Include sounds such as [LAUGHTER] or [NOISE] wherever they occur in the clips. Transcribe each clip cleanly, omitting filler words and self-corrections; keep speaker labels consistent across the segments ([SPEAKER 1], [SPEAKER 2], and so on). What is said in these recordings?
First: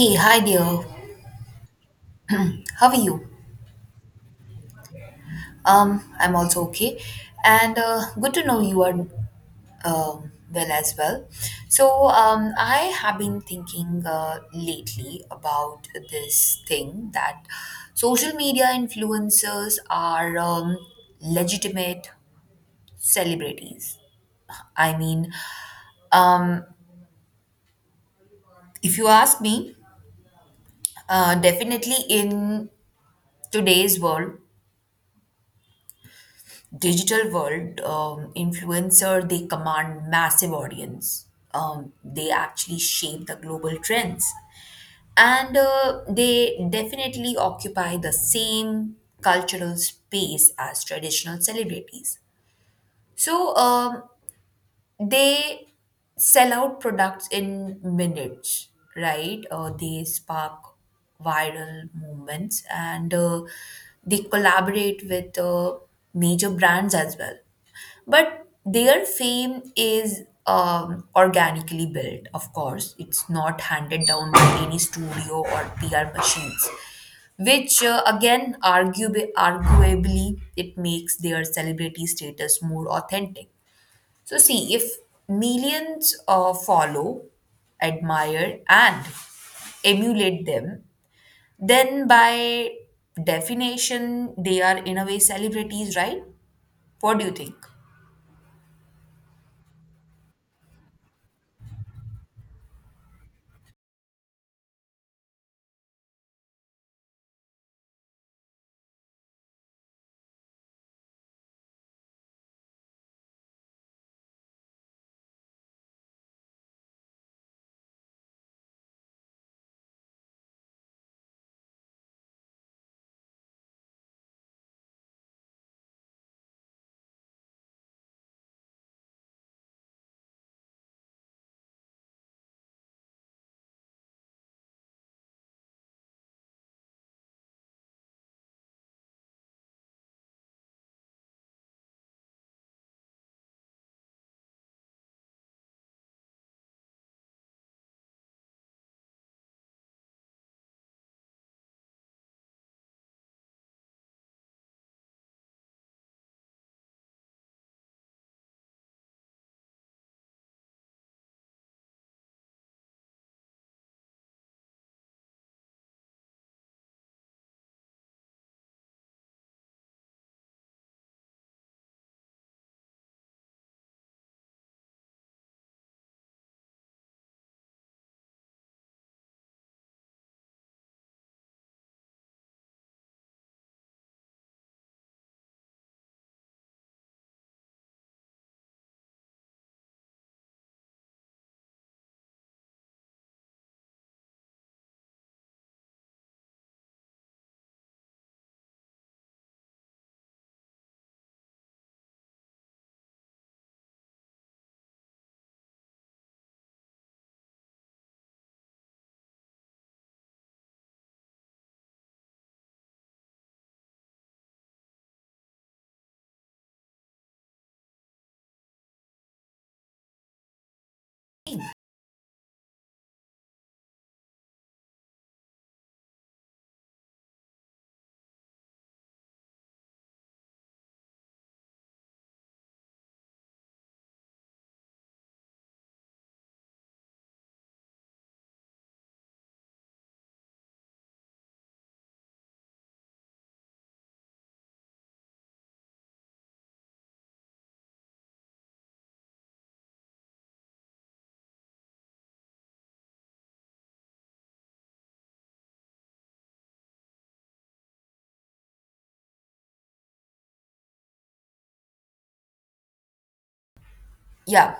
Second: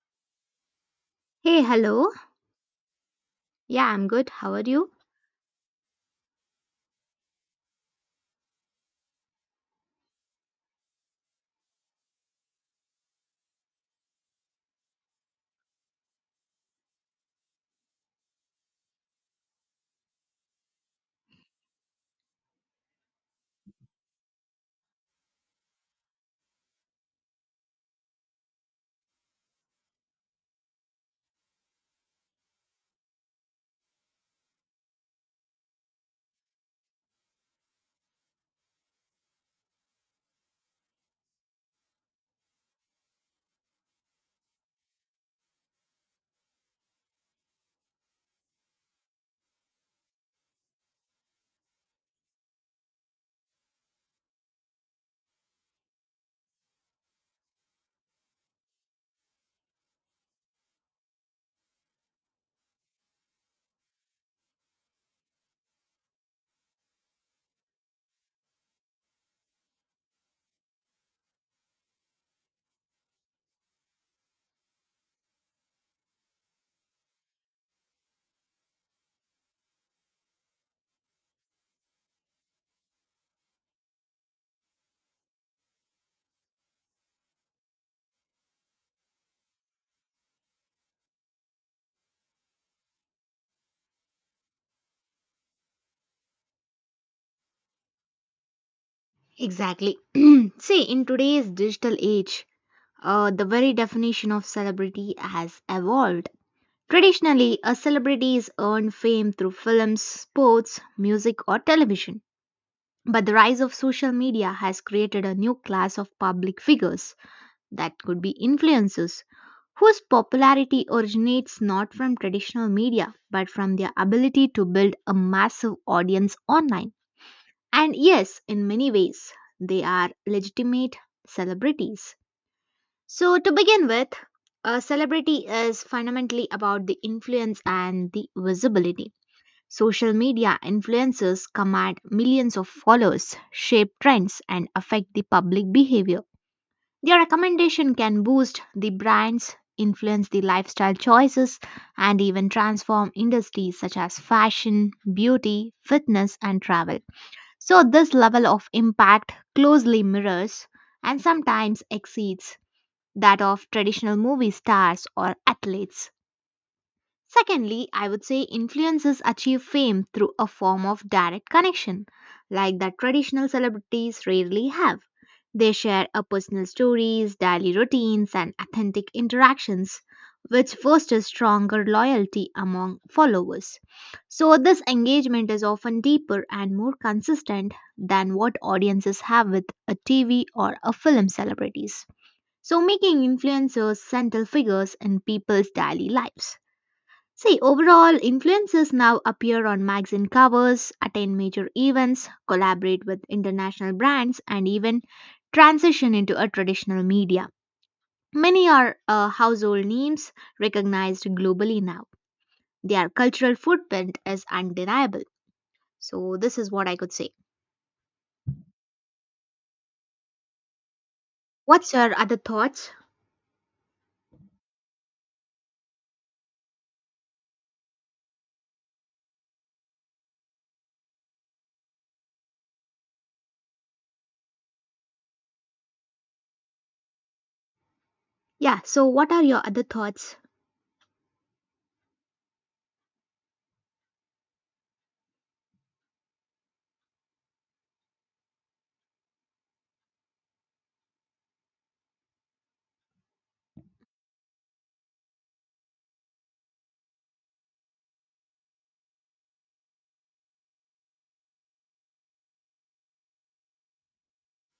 [SPEAKER 1] Hey, hi dear.
[SPEAKER 2] Hey, hello.
[SPEAKER 1] How are you?
[SPEAKER 2] Yeah, I'm good. How are you?
[SPEAKER 1] I'm also okay, and good to know you are well as well. So, I have been thinking lately about this thing that social media influencers are legitimate celebrities. I mean, um, if you ask me, definitely in today's world digital world, influencer they command massive audience. They actually shape the global trends, and they definitely occupy the same cultural space as traditional celebrities. So. Um, they sell out products in minutes, right? They spark viral movements and they collaborate with major brands as well. But their fame is organically built, of course. It's not handed down by any studio or PR machines, which again, arguably, it makes their celebrity status more authentic. So, see, if millions follow, admire, and emulate them, then by definition, they are in a way celebrities, right? What do you think?
[SPEAKER 2] Exactly. [CLEARS THROAT] See, in today's digital age, the very definition of celebrity has evolved. Traditionally, a celebrity is earned fame through films, sports, music, or television. But the rise of social media has created a new class of public figures that could be influencers, whose popularity originates not from traditional media but from their ability to build a massive audience online. And yes, in many ways, they are legitimate celebrities. So, to begin with, a celebrity is fundamentally about the influence and the visibility. Social media influencers command millions of followers, shape trends, and affect the public behavior. Their recommendation can boost the brands, influence the lifestyle choices, and even transform industries such as fashion, beauty, fitness, and travel. So, this level of impact closely mirrors and sometimes exceeds that of traditional movie stars or athletes. Secondly, I would say influencers achieve fame through a form of direct connection, like that traditional celebrities rarely have. They share a personal stories, daily routines, and authentic interactions, which fosters stronger loyalty among followers. So, this engagement is often deeper and more consistent than what audiences have with a TV or a film celebrities. So, making influencers central figures in people's daily lives. See, overall, influencers now appear on magazine covers, attend major events, collaborate with international brands, and even transition into a traditional media. Many are household names recognized globally now. Their cultural footprint is undeniable. So, this is what I could say. What's your other thoughts? Yeah, so what are your other thoughts?
[SPEAKER 1] Yeah.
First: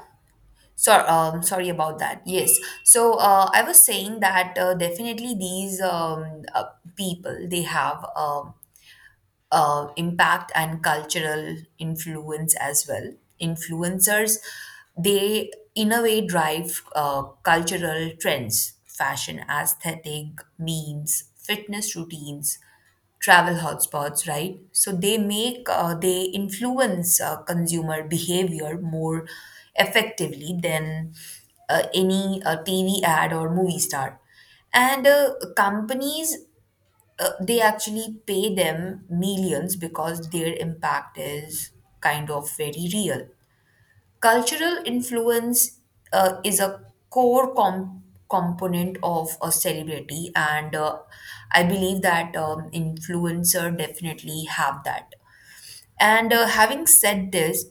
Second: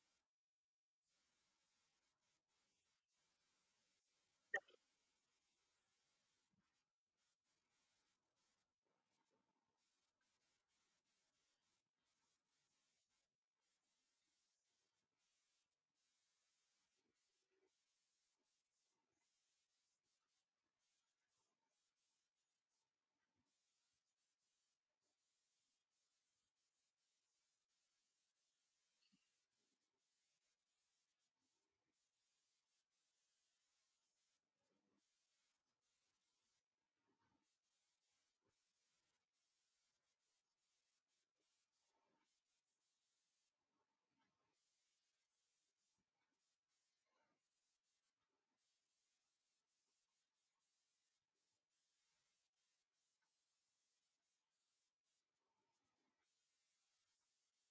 [SPEAKER 1] Sorry about that. Yes. So, I was saying that definitely these people they have impact and cultural influence as well. Influencers, they in a way drive cultural trends, fashion aesthetic, memes, fitness routines, travel hotspots, right? So they make, they influence consumer behavior more effectively than any TV ad or movie star. And companies they actually pay them millions because their impact is kind of very real. Cultural influence is a core component of a celebrity, and I believe that influencer definitely have that. And having said this,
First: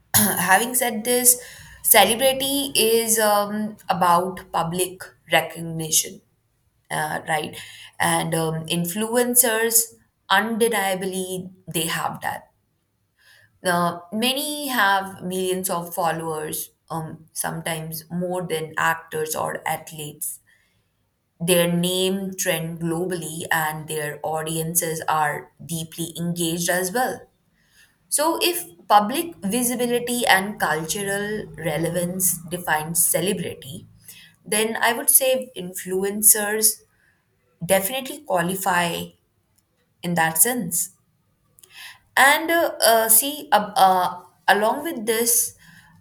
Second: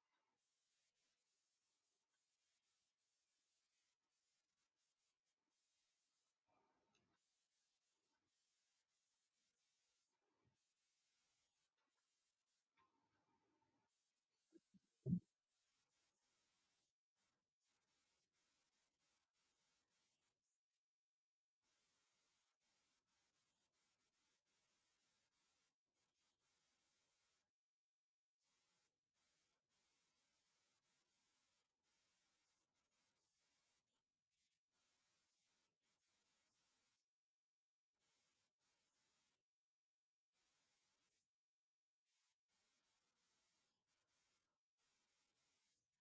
[SPEAKER 1] [CLEARS THROAT] having said this, celebrity is about public recognition, right, and influencers undeniably they have that. Now many have millions of followers, sometimes more than actors or athletes. Their name trend globally, and their audiences are deeply engaged as well. So if public visibility and cultural relevance define celebrity, then I would say influencers definitely qualify in that sense. And see, along with this,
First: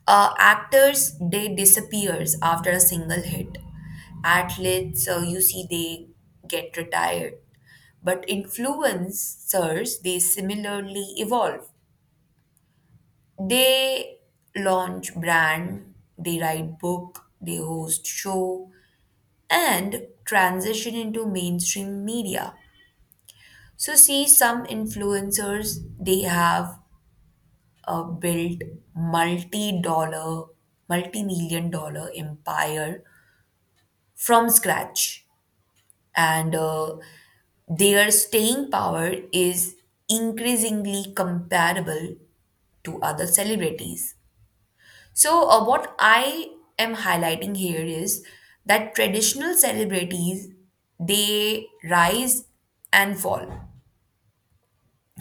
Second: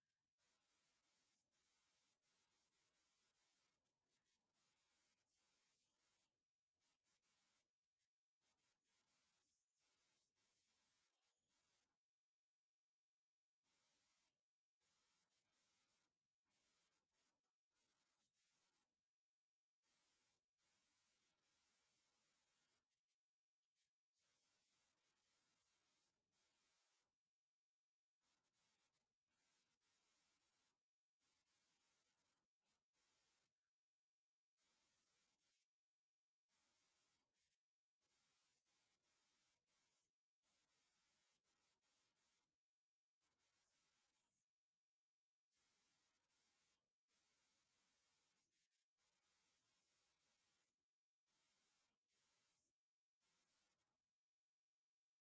[SPEAKER 1] actors they disappears after a single hit. Athletes, you see, they get retired, but influencers they similarly evolve. They launch brand, they write book, they host show, and transition into mainstream media. So see, some influencers they have built multi-dollar, multi-million dollar empire from scratch. And their staying power is increasingly comparable to other celebrities. So, what I am highlighting here is that traditional celebrities they rise and fall,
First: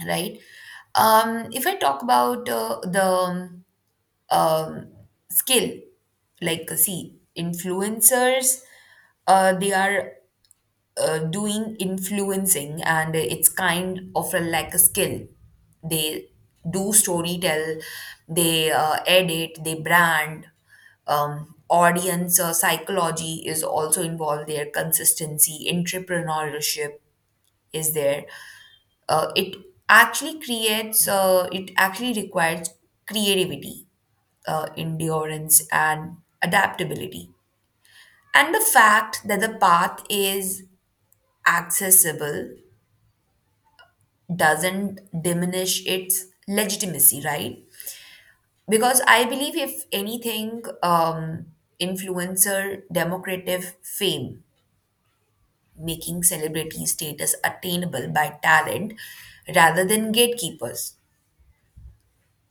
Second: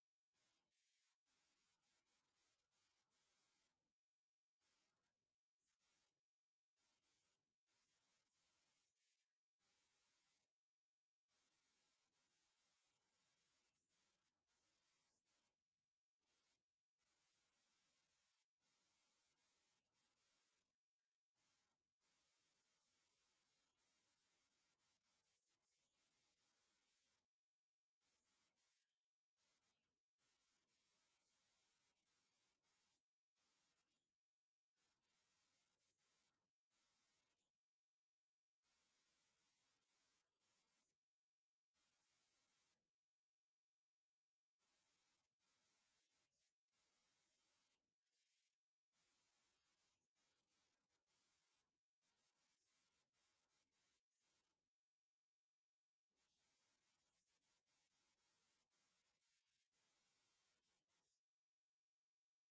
[SPEAKER 1] right? If I talk about the um, skill, like see influencers they are doing influencing, and it's kind of a, like a skill. They do story, they edit, they brand, audience psychology is also involved there, consistency, entrepreneurship is there. It actually creates it actually requires creativity, endurance, and adaptability. And the fact that the path is accessible doesn't diminish its legitimacy, right? Because I believe, if anything, influencer democratic fame, making celebrity status attainable by talent rather than gatekeepers.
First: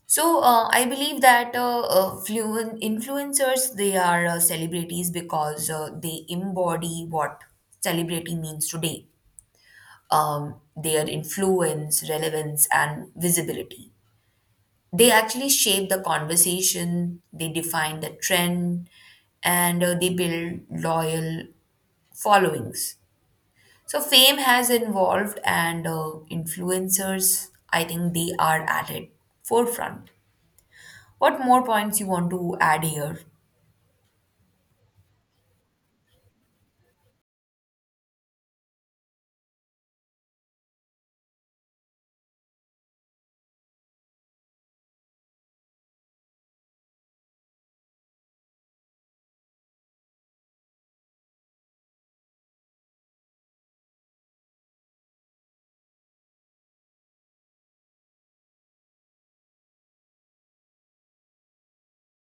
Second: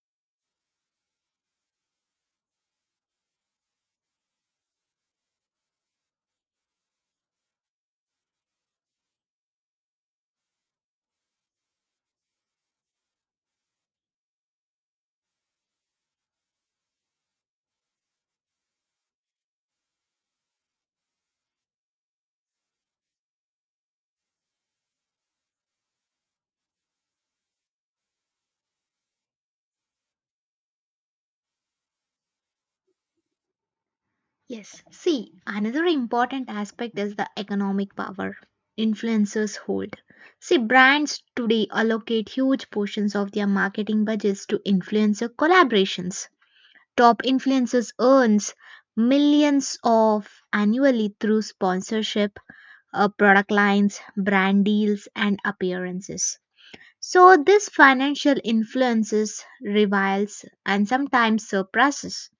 [SPEAKER 1] So I believe that influencers they are celebrities because they embody what celebrity means today. Their influence, relevance, and visibility. They actually shape the conversation. They define the trend, and they build loyal followings. So fame has evolved, and influencers, I think, they are at it forefront. What more points you want to add here?
[SPEAKER 2] Yes, see, another important aspect is the economic power influencers hold. See, brands today allocate huge portions of their marketing budgets to influencer collaborations. Top influencers earns millions of annually through sponsorship, product lines, brand deals, and appearances. So this financial influences rivals and sometimes surpasses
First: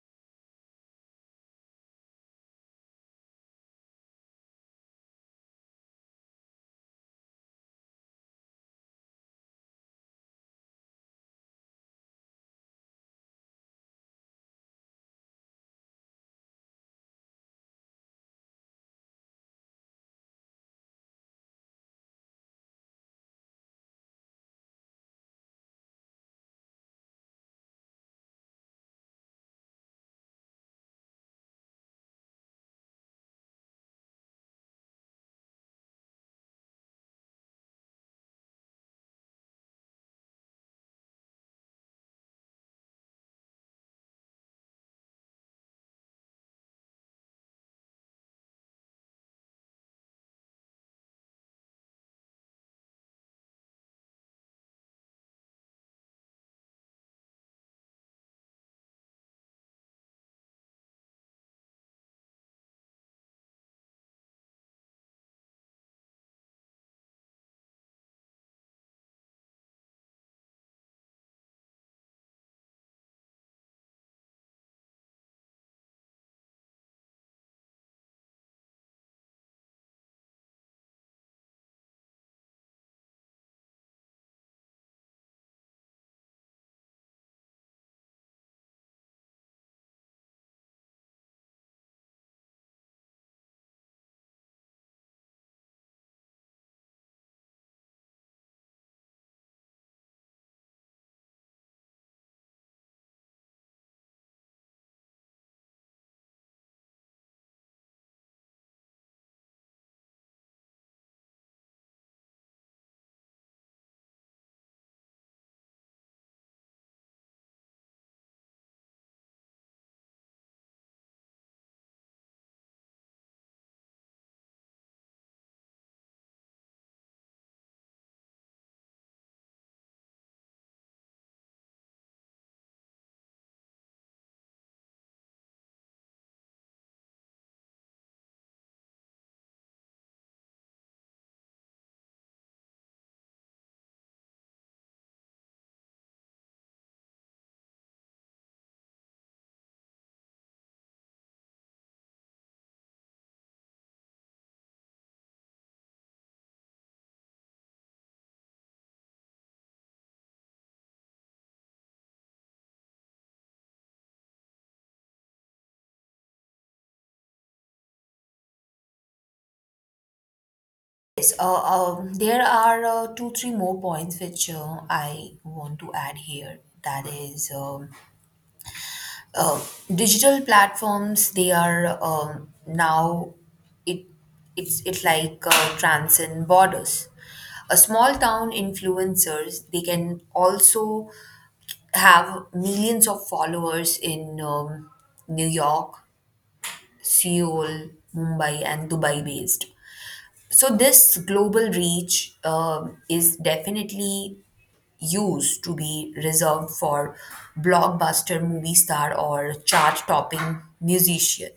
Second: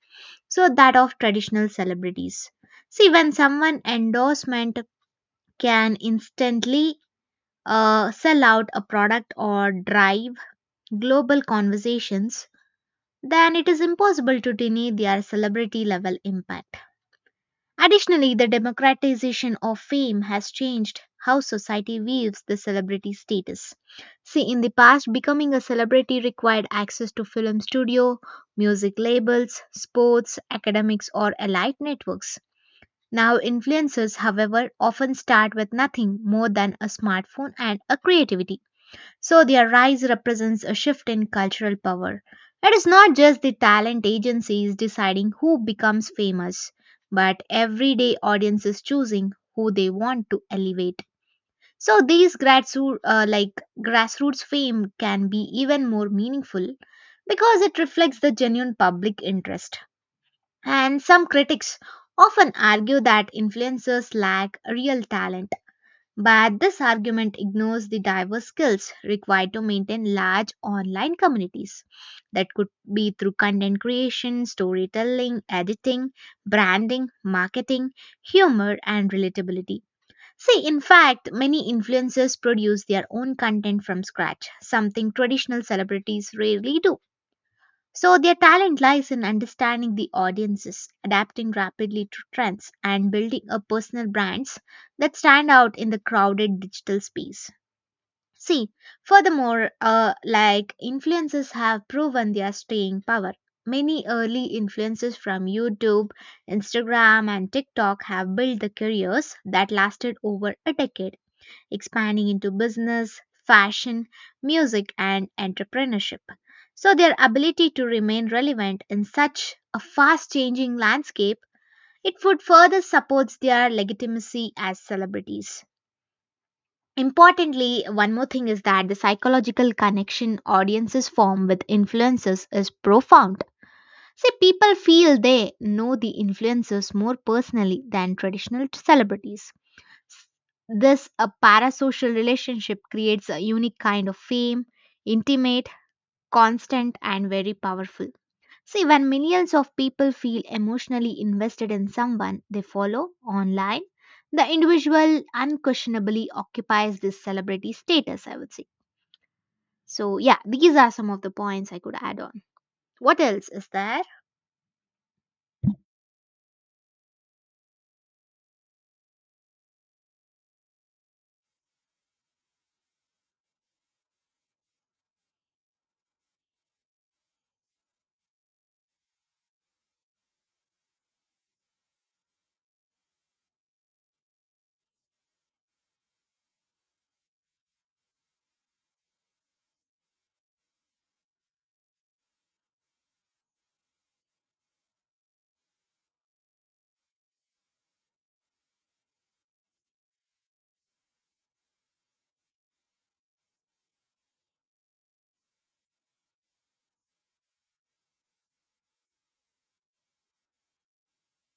[SPEAKER 2] so that of traditional celebrities. See, when someone endorsement can instantly sell out a product or drive global conversations, then it is impossible to deny their celebrity level impact. Additionally, the democratization of fame has changed how society views the celebrity status. See, in the past, becoming a celebrity required access to film studio, music labels, sports, academics, or elite networks. Now, influencers, however, often start with nothing more than a smartphone and a creativity. So, their rise represents a shift in cultural power. It is not just the talent agencies deciding who becomes famous, but everyday audiences choosing who they want to elevate. So, these grassroots fame can be even more meaningful because it reflects the genuine public interest. And some critics often argue that influencers lack real talent, but this argument ignores the diverse skills required to maintain large online communities. That could be through content creation, storytelling, editing, branding, marketing, humor, and relatability. See, in fact, many influencers produce their own content from scratch, something traditional celebrities rarely do. So their talent lies in understanding the audiences, adapting rapidly to trends, and building a personal brands that stand out in the crowded digital space. See, furthermore, influencers have proven their staying power. Many early influencers from YouTube, Instagram, and TikTok have built the careers that lasted over a decade expanding into business, fashion, music, and entrepreneurship. So, their ability to remain relevant in such a fast changing landscape, it would further supports their legitimacy as celebrities. Importantly, one more thing is that the psychological connection audiences form with influencers is profound. See, people feel they know the influencers more personally than traditional celebrities. This a parasocial relationship creates a unique kind of fame, intimate, constant and very powerful. See when millions of people feel emotionally invested in someone they follow online, the individual unquestionably occupies this celebrity status, I would say. So yeah, these are some of the points I could add on. What else is there?
[SPEAKER 1] Yes, there are two, three more points which I want to add here. That is, uh, digital platforms. They are now it it like transcend borders. A small town influencers they can also have millions of followers in New York, Seoul, Mumbai, and Dubai based. So this global reach is definitely used to be reserved for blockbuster movie star or chart-topping musician.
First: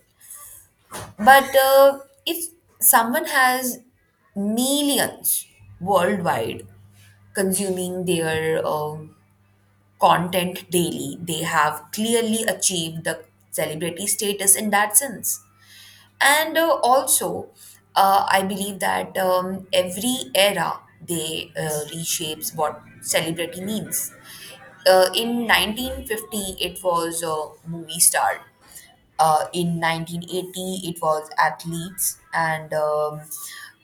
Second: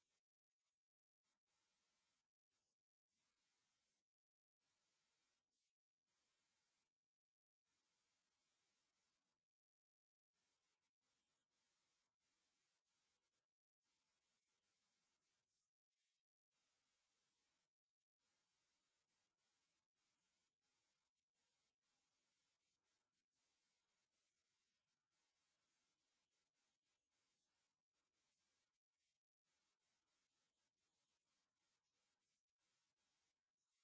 [SPEAKER 1] But if someone has millions worldwide consuming their content daily, they have clearly achieved the celebrity status in that sense. And also, I believe that every era they reshapes what celebrity means. In 1950, it was a movie star. In 1980, it was athletes and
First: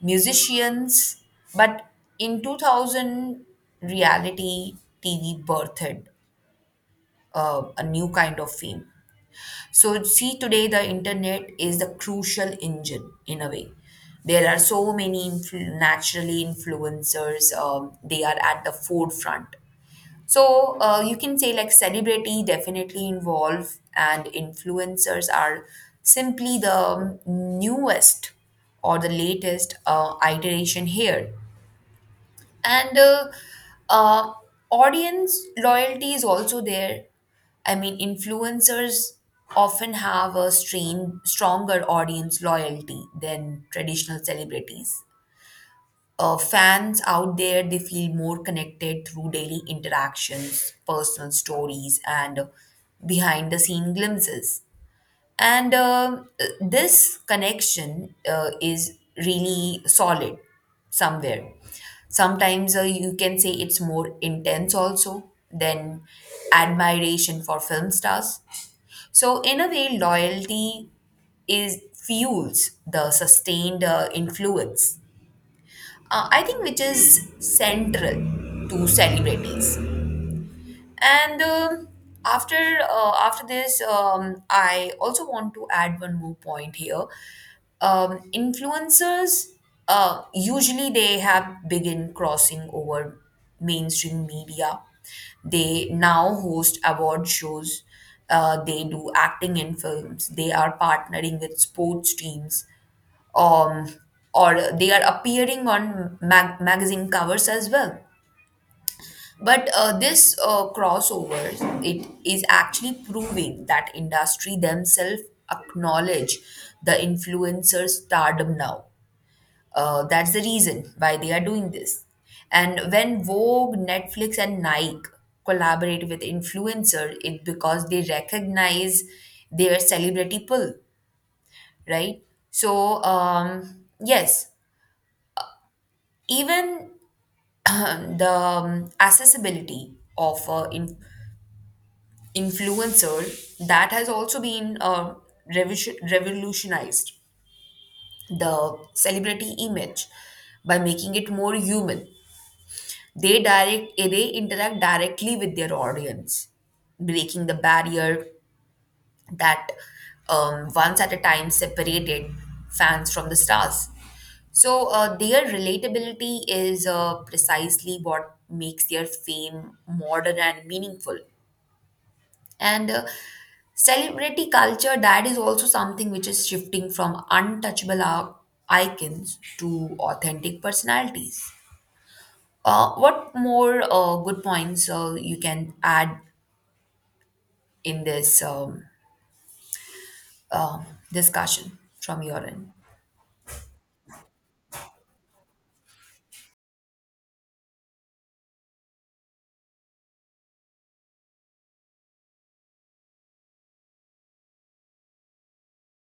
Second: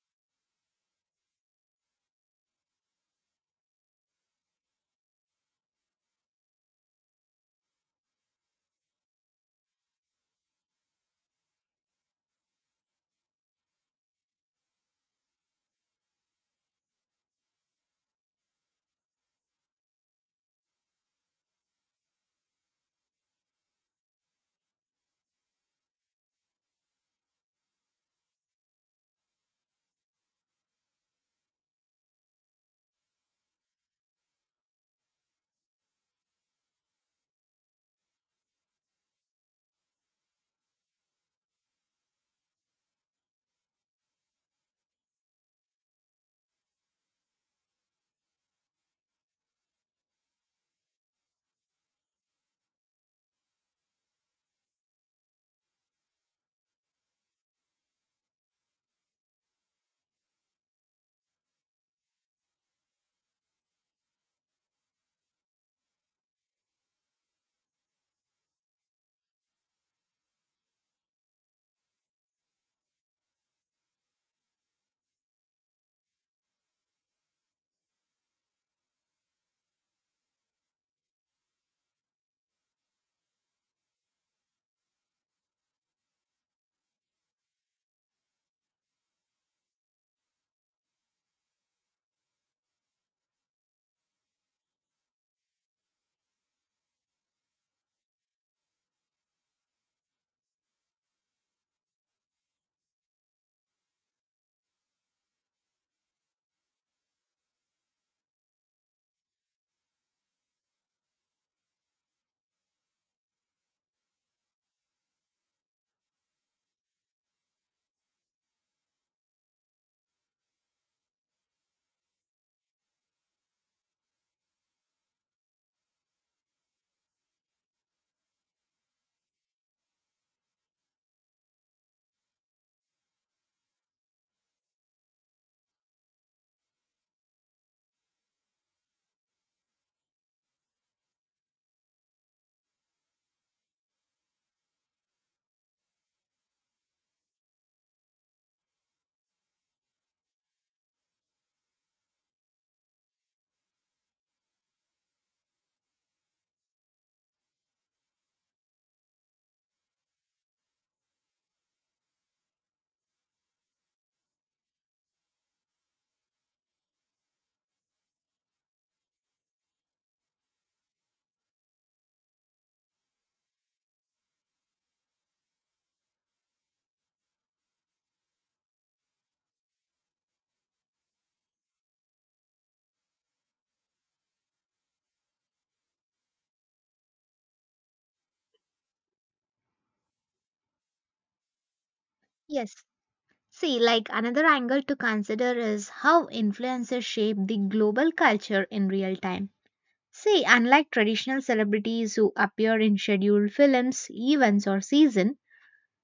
[SPEAKER 1] musicians. But in 2000, reality TV birthed a new kind of fame. So, see, today the internet is the crucial engine in a way. There are so many naturally influencers, they are at the forefront. So, you can say like celebrity definitely involve, and influencers are simply the newest or the latest iteration here. And uh, Audience loyalty is also there. I mean, influencers often have a stronger audience loyalty than traditional celebrities. Fans out there, they feel more connected through daily interactions, personal stories, and behind the scene glimpses. And this connection is really solid somewhere. Sometimes you can say it's more intense also than admiration for film stars. So, in a way, loyalty is fuels the sustained influence. I think which is central to celebrities. And after this, I also want to add one more point here. Influencers usually they have begin crossing over mainstream media. They now host award shows. They do acting in films. They are partnering with sports teams, um, or they are appearing on magazine covers as well. But this crossovers, it is actually proving that industry themselves acknowledge the influencer stardom now. That's the reason why they are doing this. And when Vogue, Netflix, and Nike collaborate with influencer, it because they recognize their celebrity pull, right? So yes, even [CLEARS THROAT] the accessibility of in influencer, that has also been revolutionized the celebrity image by making it more human. They direct they interact directly with their audience, breaking the barrier that once at a time separated fans from the stars. So their relatability is precisely what makes their fame modern and meaningful. And celebrity culture, that is also something which is shifting from untouchable icons to authentic personalities. What more good points you can add in this um discussion from your end?
[SPEAKER 2] Yes. See, like another angle to consider is how influencers shape the global culture in real time. See, unlike traditional celebrities who appear in scheduled films, events, or season,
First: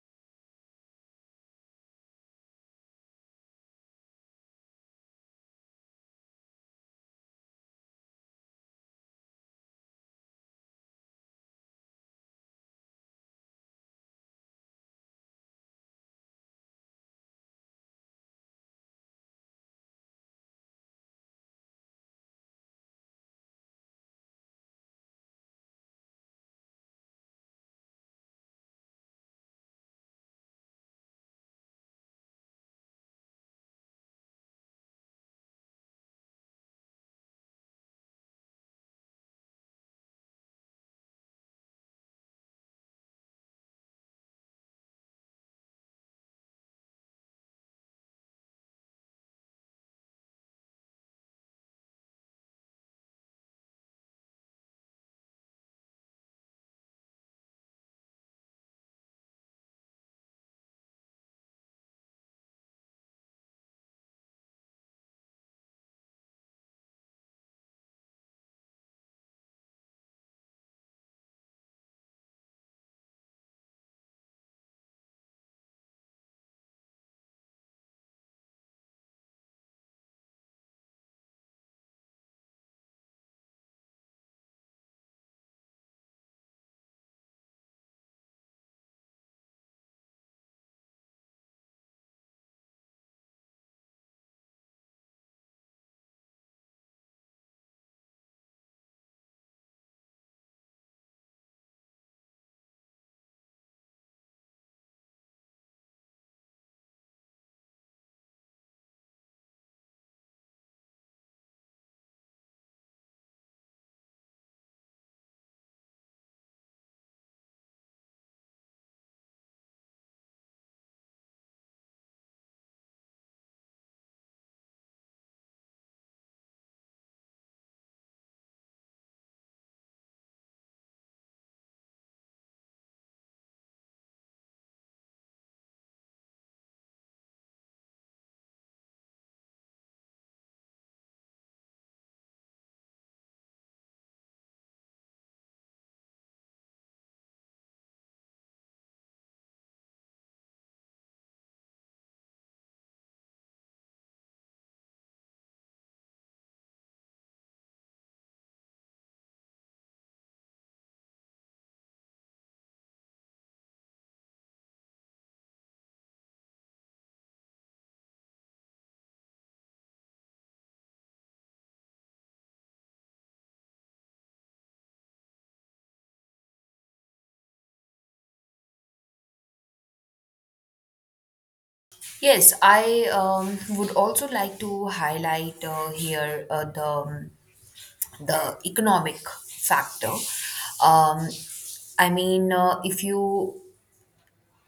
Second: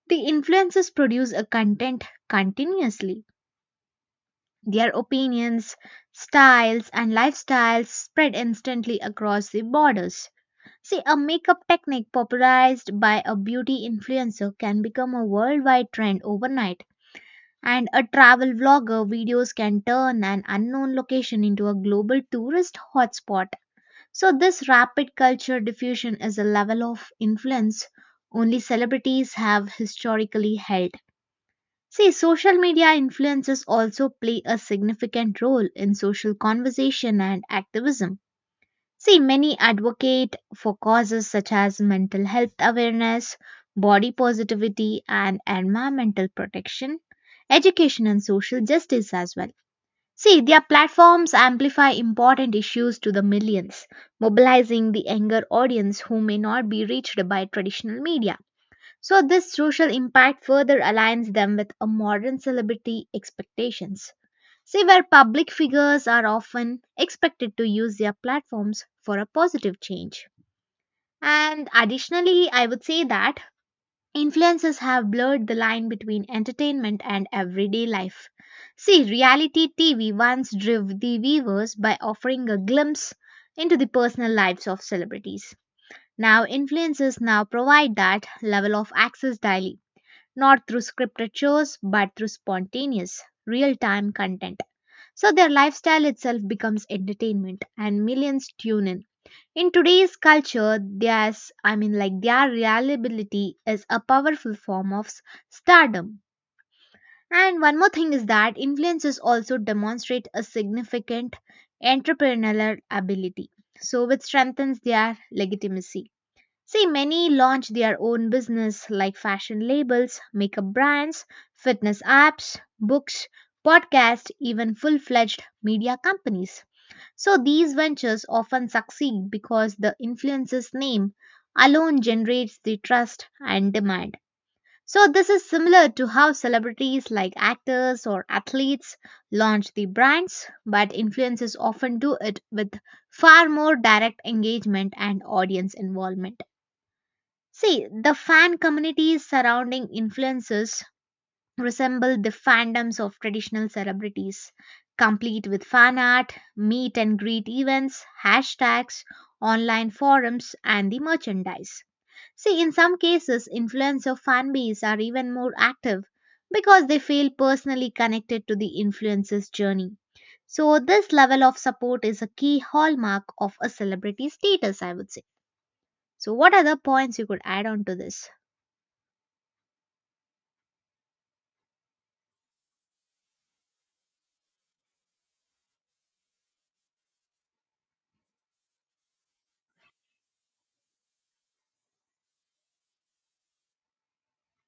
[SPEAKER 2] the influencers produce a content continuously. Their opinions, styles, and lifestyles spread instantly across the borders. See, a makeup technique popularized by a beauty influencer can become a worldwide trend overnight, and a travel vlogger videos can turn an unknown location into a global tourist hotspot. So, this rapid culture diffusion is a level of influence only celebrities have historically held. See, social media influences also play a significant role in social conversation and activism. See, many advocate for causes such as mental health awareness, body positivity, and environmental protection, education, and social justice as well. See, their platforms amplify important issues to the millions, mobilizing the younger audience who may not be reached by traditional media. So, this social impact further aligns them with a modern celebrity expectations. See, where public figures are often expected to use their platforms for a positive change. And additionally, I would say that influences have blurred the line between entertainment and everyday life. See, reality TV once drove the viewers by offering a glimpse into the personal lives of celebrities. Now, influencers now provide that level of access daily, not through scripted shows, but through spontaneous, real time content. So, their lifestyle itself becomes entertainment, and millions tune in. In today's culture, there's, I mean, like their reliability is a powerful form of stardom. And one more thing is that influencers also demonstrate a significant entrepreneurial ability, so which strengthens their legitimacy. See, many launch their own business like fashion labels, makeup brands, fitness apps, books, podcasts, even full fledged media companies. So these ventures often succeed because the influencer's name alone generates the trust and demand. So this is similar to how celebrities like actors or athletes launch the brands, but influencers often do it with far more direct engagement and audience involvement. See, the fan communities surrounding influencers resemble the fandoms of traditional celebrities, complete with fan art, meet and greet events, hashtags, online forums, and the merchandise. See, in some cases, influencer fan base are even more active because they feel personally connected to the influencer's journey. So, this level of support is a key hallmark of a celebrity status, I would say. So, what other points you could add on to this?
[SPEAKER 1] Yes, I would also like to highlight here the economic factor. Um, I mean, uh, if you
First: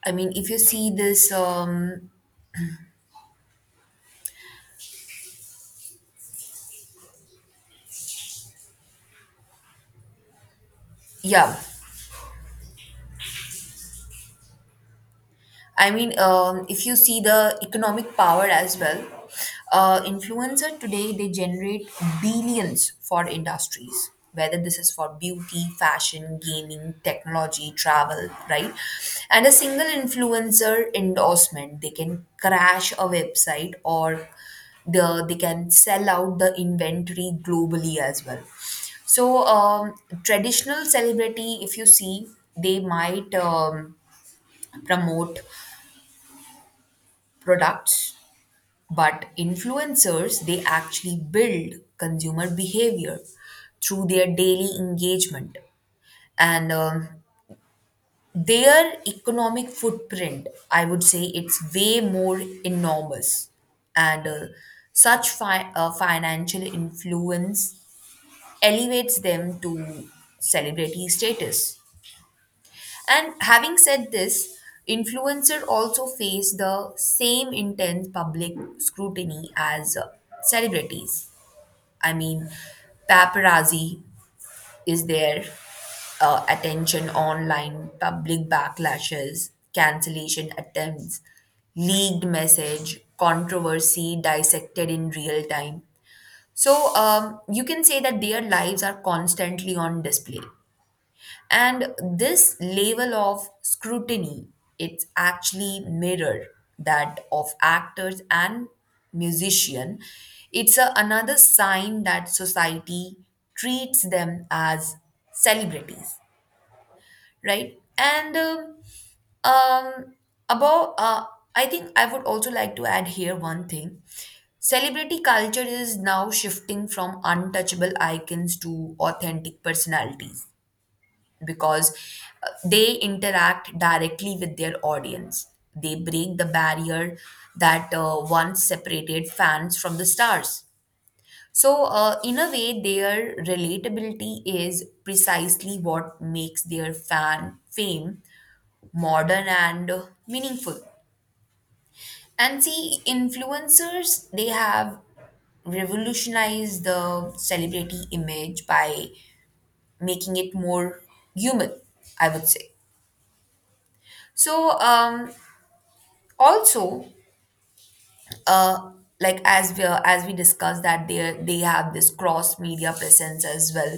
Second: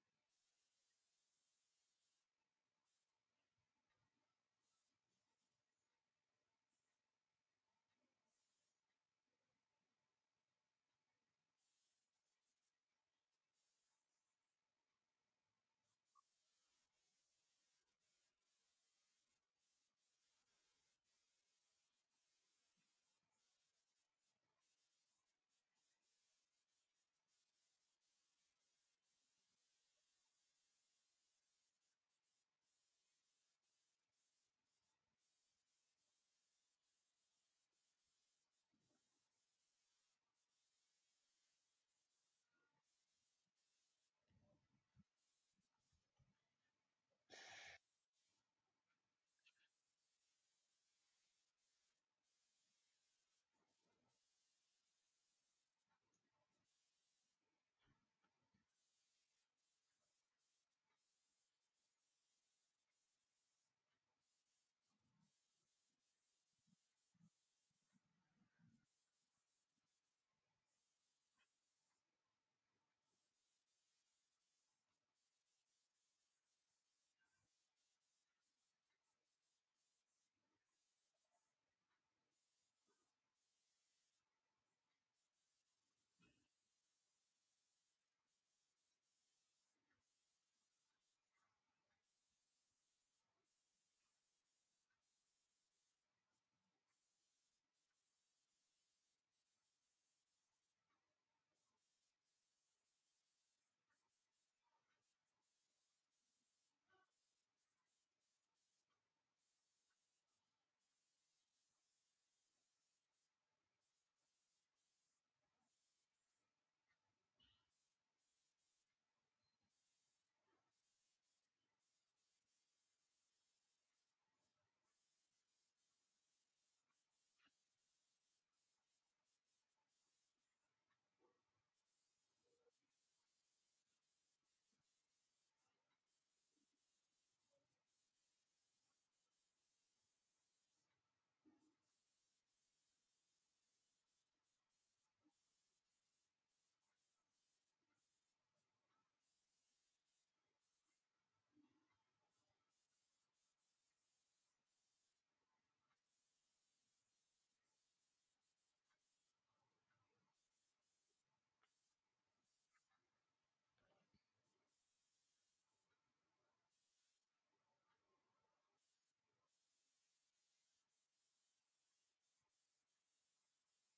[SPEAKER 1] I mean, if you see this, yeah, I mean, if you see the economic power as well, influencer today they generate billions for industries, whether this is for beauty, fashion, gaming, technology, travel, right? And a single influencer endorsement they can crash a website or they can sell out the inventory globally as well. So traditional celebrity, if you see, they might promote products, but influencers they actually build consumer behavior through their daily engagement. And their economic footprint, I would say it's way more enormous. And such financial influence elevates them to celebrity status. And having said this, influencer also face the same intense public scrutiny as celebrities. I mean, paparazzi is their attention online, public backlashes, cancellation attempts, leaked message, controversy dissected in real time. So you can say that their lives are constantly on display. And this level of scrutiny, it's actually mirror that of actors and musician. It's a, another sign that society treats them as celebrities, right? And um, about, uh, I think I would also like to add here one thing. Celebrity culture is now shifting from untouchable icons to authentic personalities because they interact directly with their audience. They break the barrier that once separated fans from the stars. So, in a way, their relatability is precisely what makes their fan fame modern and meaningful. And see, influencers, they have revolutionized the celebrity image by making it more human, I would say. So, also uh like as we discussed that they have this cross media presence as well.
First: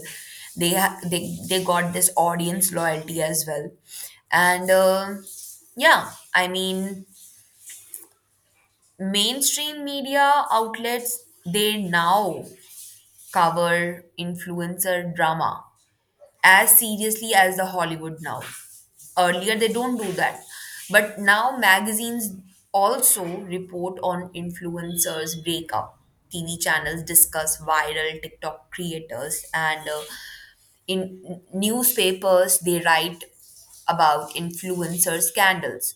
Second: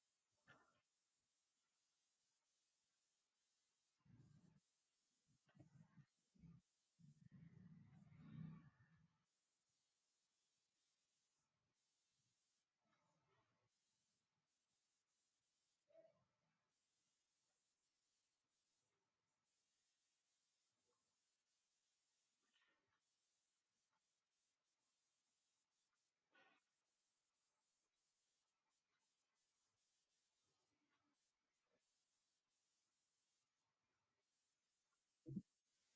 [SPEAKER 1] They ha- they they got this audience loyalty as well. And yeah, I mean, mainstream media outlets, they now cover influencer drama as seriously as the Hollywood now. Earlier, they don't do that. But now, magazines also report on influencers' breakup. TV channels discuss viral TikTok creators, and in newspapers, they write about influencer scandals.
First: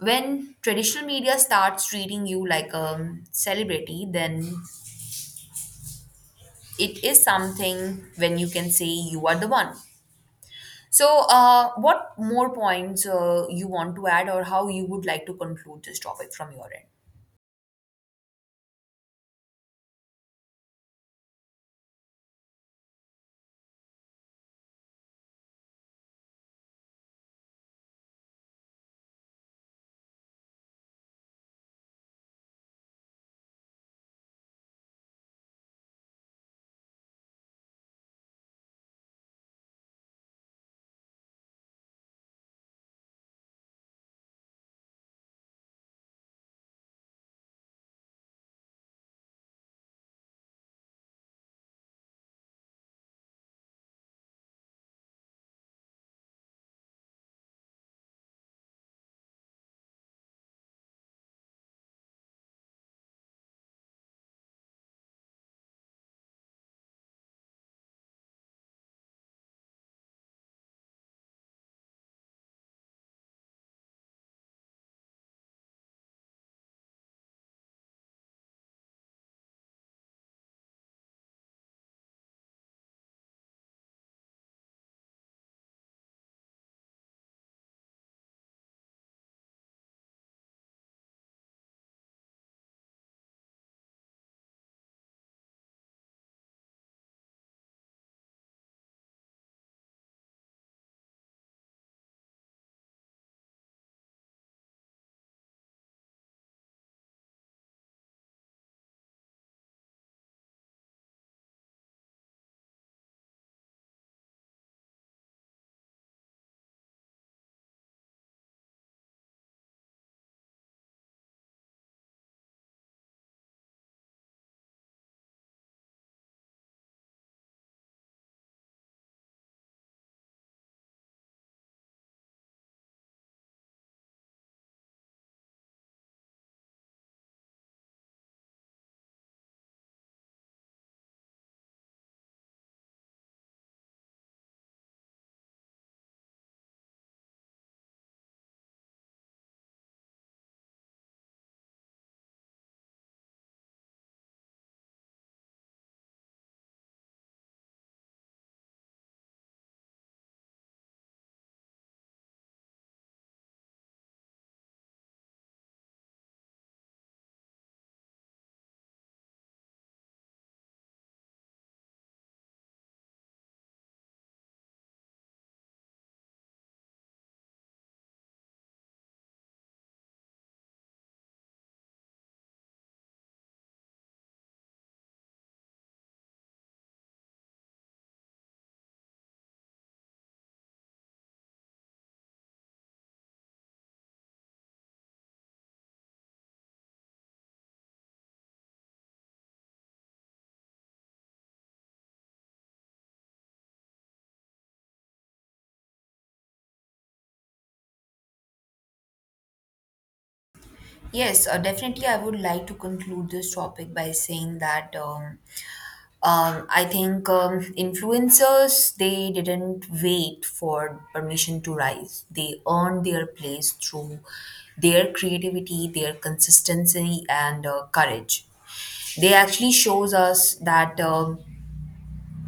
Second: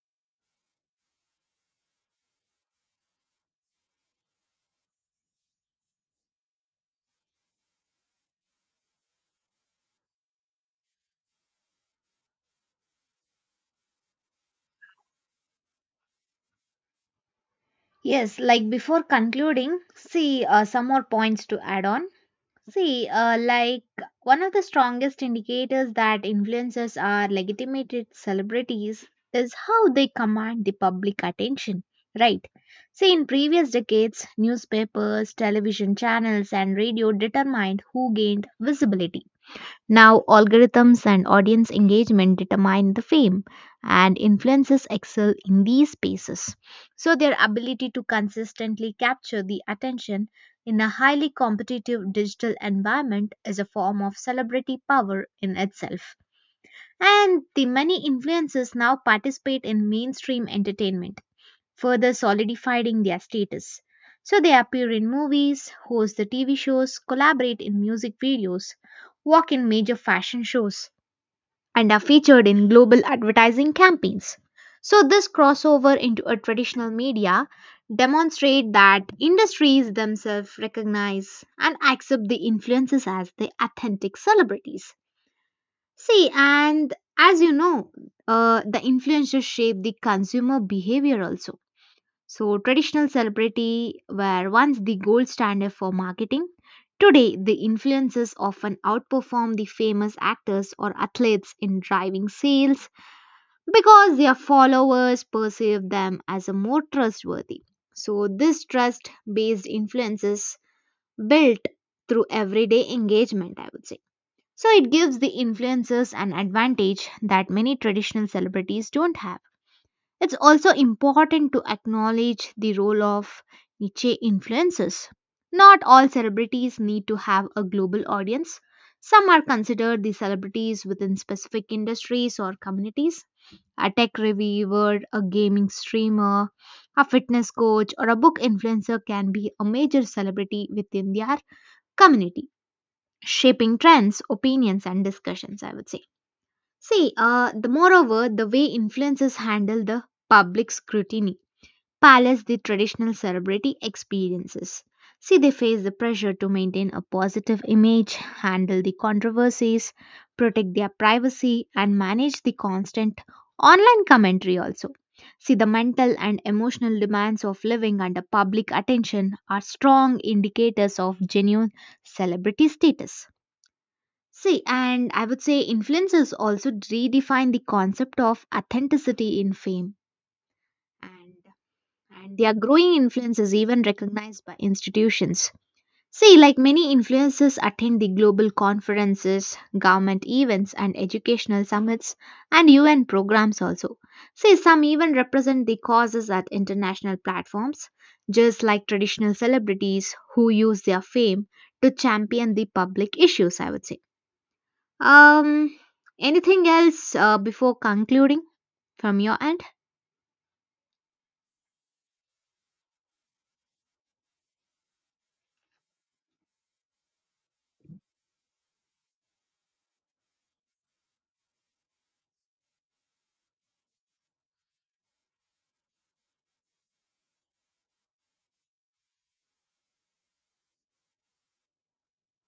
[SPEAKER 1] When traditional media starts treating you like a celebrity, then it is something when you can say you are the one. So, what more points you want to add, or how you would like to conclude this topic from your end?
[SPEAKER 2] Yes, like before concluding, see some more points to add on. See, one of the strongest indicators that influencers are legitimated celebrities is how they command the public attention, right? See, in previous decades, newspapers, television channels, and radio determined who gained visibility. Now, algorithms and audience engagement determine the fame, and influencers excel in these spaces. So, their ability to consistently capture the attention in a highly competitive digital environment is a form of celebrity power in itself. And the many influencers now participate in mainstream entertainment further solidifying their status. So they appear in movies, host the TV shows, collaborate in music videos, walk in major fashion shows, and are featured in global advertising campaigns. So this crossover into a traditional media demonstrate that industries themselves recognize and accept the influences as the authentic celebrities. See, and as you know, the influencers shape the consumer behavior also. So, traditional celebrity were once the gold standard for marketing. Today, the influencers often outperform the famous actors or athletes in driving sales because their followers perceive them as a more trustworthy. So, this trust based influences built through everyday engagement, I would say. So, it gives the influencers an advantage that many traditional celebrities don't have. It's also important to acknowledge the role of niche influences. Not all celebrities need to have a global audience. Some are considered the celebrities within specific industries or communities. A tech reviewer, a gaming streamer, a fitness coach, or a book influencer can be a major celebrity within their community, shaping trends, opinions, and discussions, I would say. See, the moreover, the way influencers handle the public scrutiny palace the traditional celebrity experiences. See, they face the pressure to maintain a positive image, handle the controversies, protect their privacy, and manage the constant online commentary also. See, the mental and emotional demands of living under public attention are strong indicators of genuine celebrity status. See, and I would say influencers also redefine the concept of authenticity in fame. And and their growing influence is even recognized by institutions. See, like many influencers attend the global conferences, government events, and educational summits, and UN programs also. See, some even represent the causes at international platforms, just like traditional celebrities who use their fame to champion the public issues, I would say. Um, anything else before concluding from your end?
[SPEAKER 1] Yes, definitely. I would like to conclude this topic by saying that I think influencers they didn't wait for permission to rise. They earned their place through their creativity, their consistency, and courage. They actually shows us that,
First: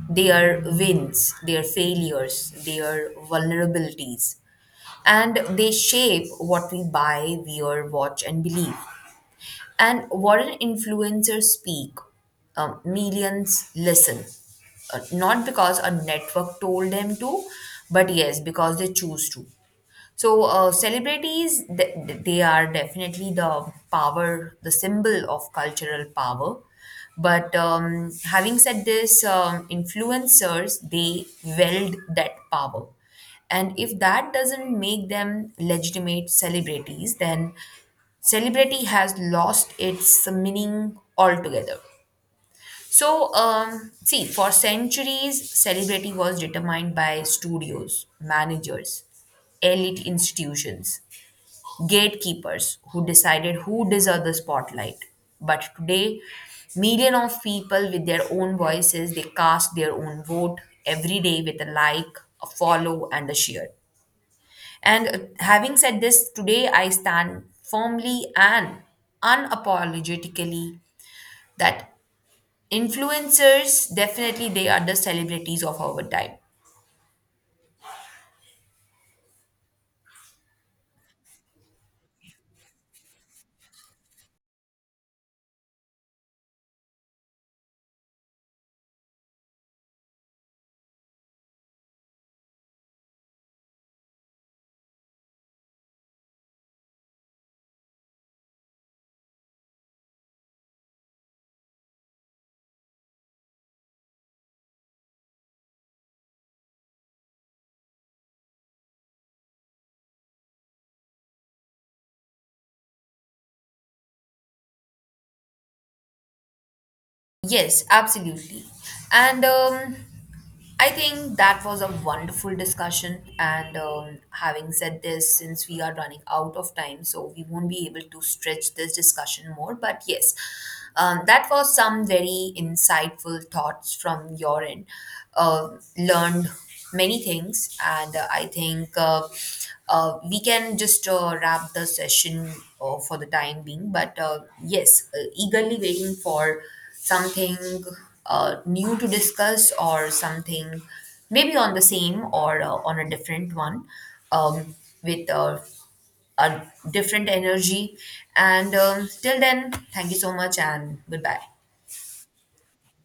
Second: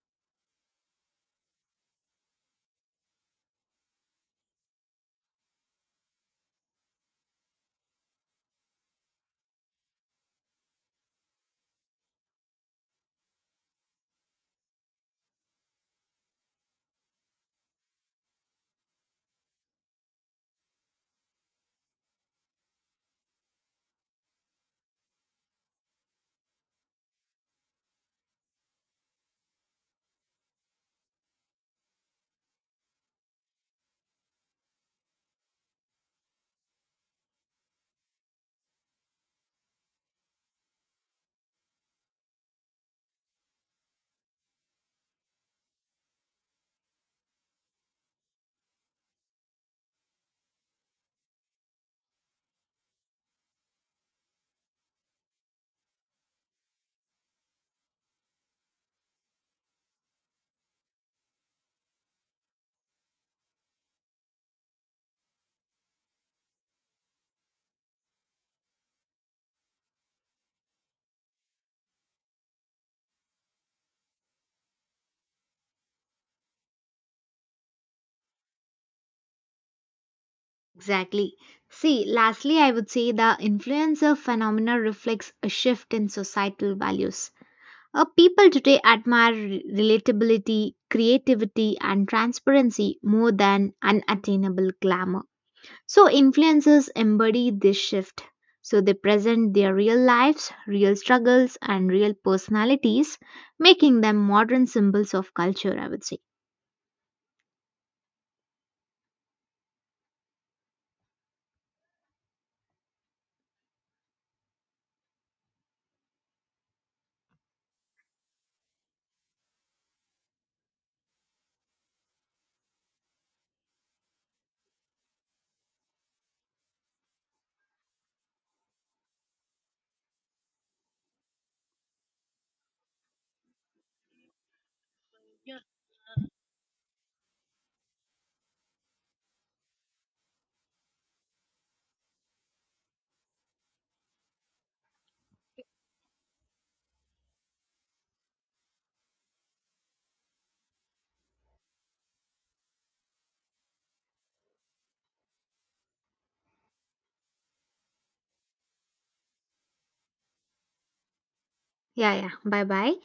[SPEAKER 1] their wins, their failures, their vulnerabilities. And they shape what we buy, wear, watch, and believe. And what an influencer speak, millions listen. Not because a network told them to, but yes, because they choose to. So, celebrities, they are definitely the power, the symbol of cultural power. But having said this, influencers, they wield that power. And if that doesn't make them legitimate celebrities, then celebrity has lost its meaning altogether. So, see, for centuries, celebrity was determined by studios, managers, elite institutions, gatekeepers who decided who deserved the spotlight. But today, million of people with their own voices, they cast their own vote every day with a like, a follow, and a share. And having said this, today I stand firmly and unapologetically that influencers definitely they are the celebrities of our time.
[SPEAKER 2] Exactly. See, lastly, I would say the influencer phenomena reflects a shift in societal values. People today admire relatability, creativity, and transparency more than unattainable glamour. So, influencers embody this shift. So, they present their real lives, real struggles, and real personalities, making them modern symbols of culture, I would say.
[SPEAKER 1] Yes, absolutely. And I think that was a wonderful discussion. And having said this, since we are running out of time, so we won't be able to stretch this discussion more. But yes, that was some very insightful thoughts from your end. Learned many things, and I think we can just wrap the session for the time being. But yes, eagerly waiting for something new to discuss or something maybe on the same or on a different one, um, with a different energy. And till then, thank you so much and goodbye.
[SPEAKER 2] Yeah, yeah. Bye bye.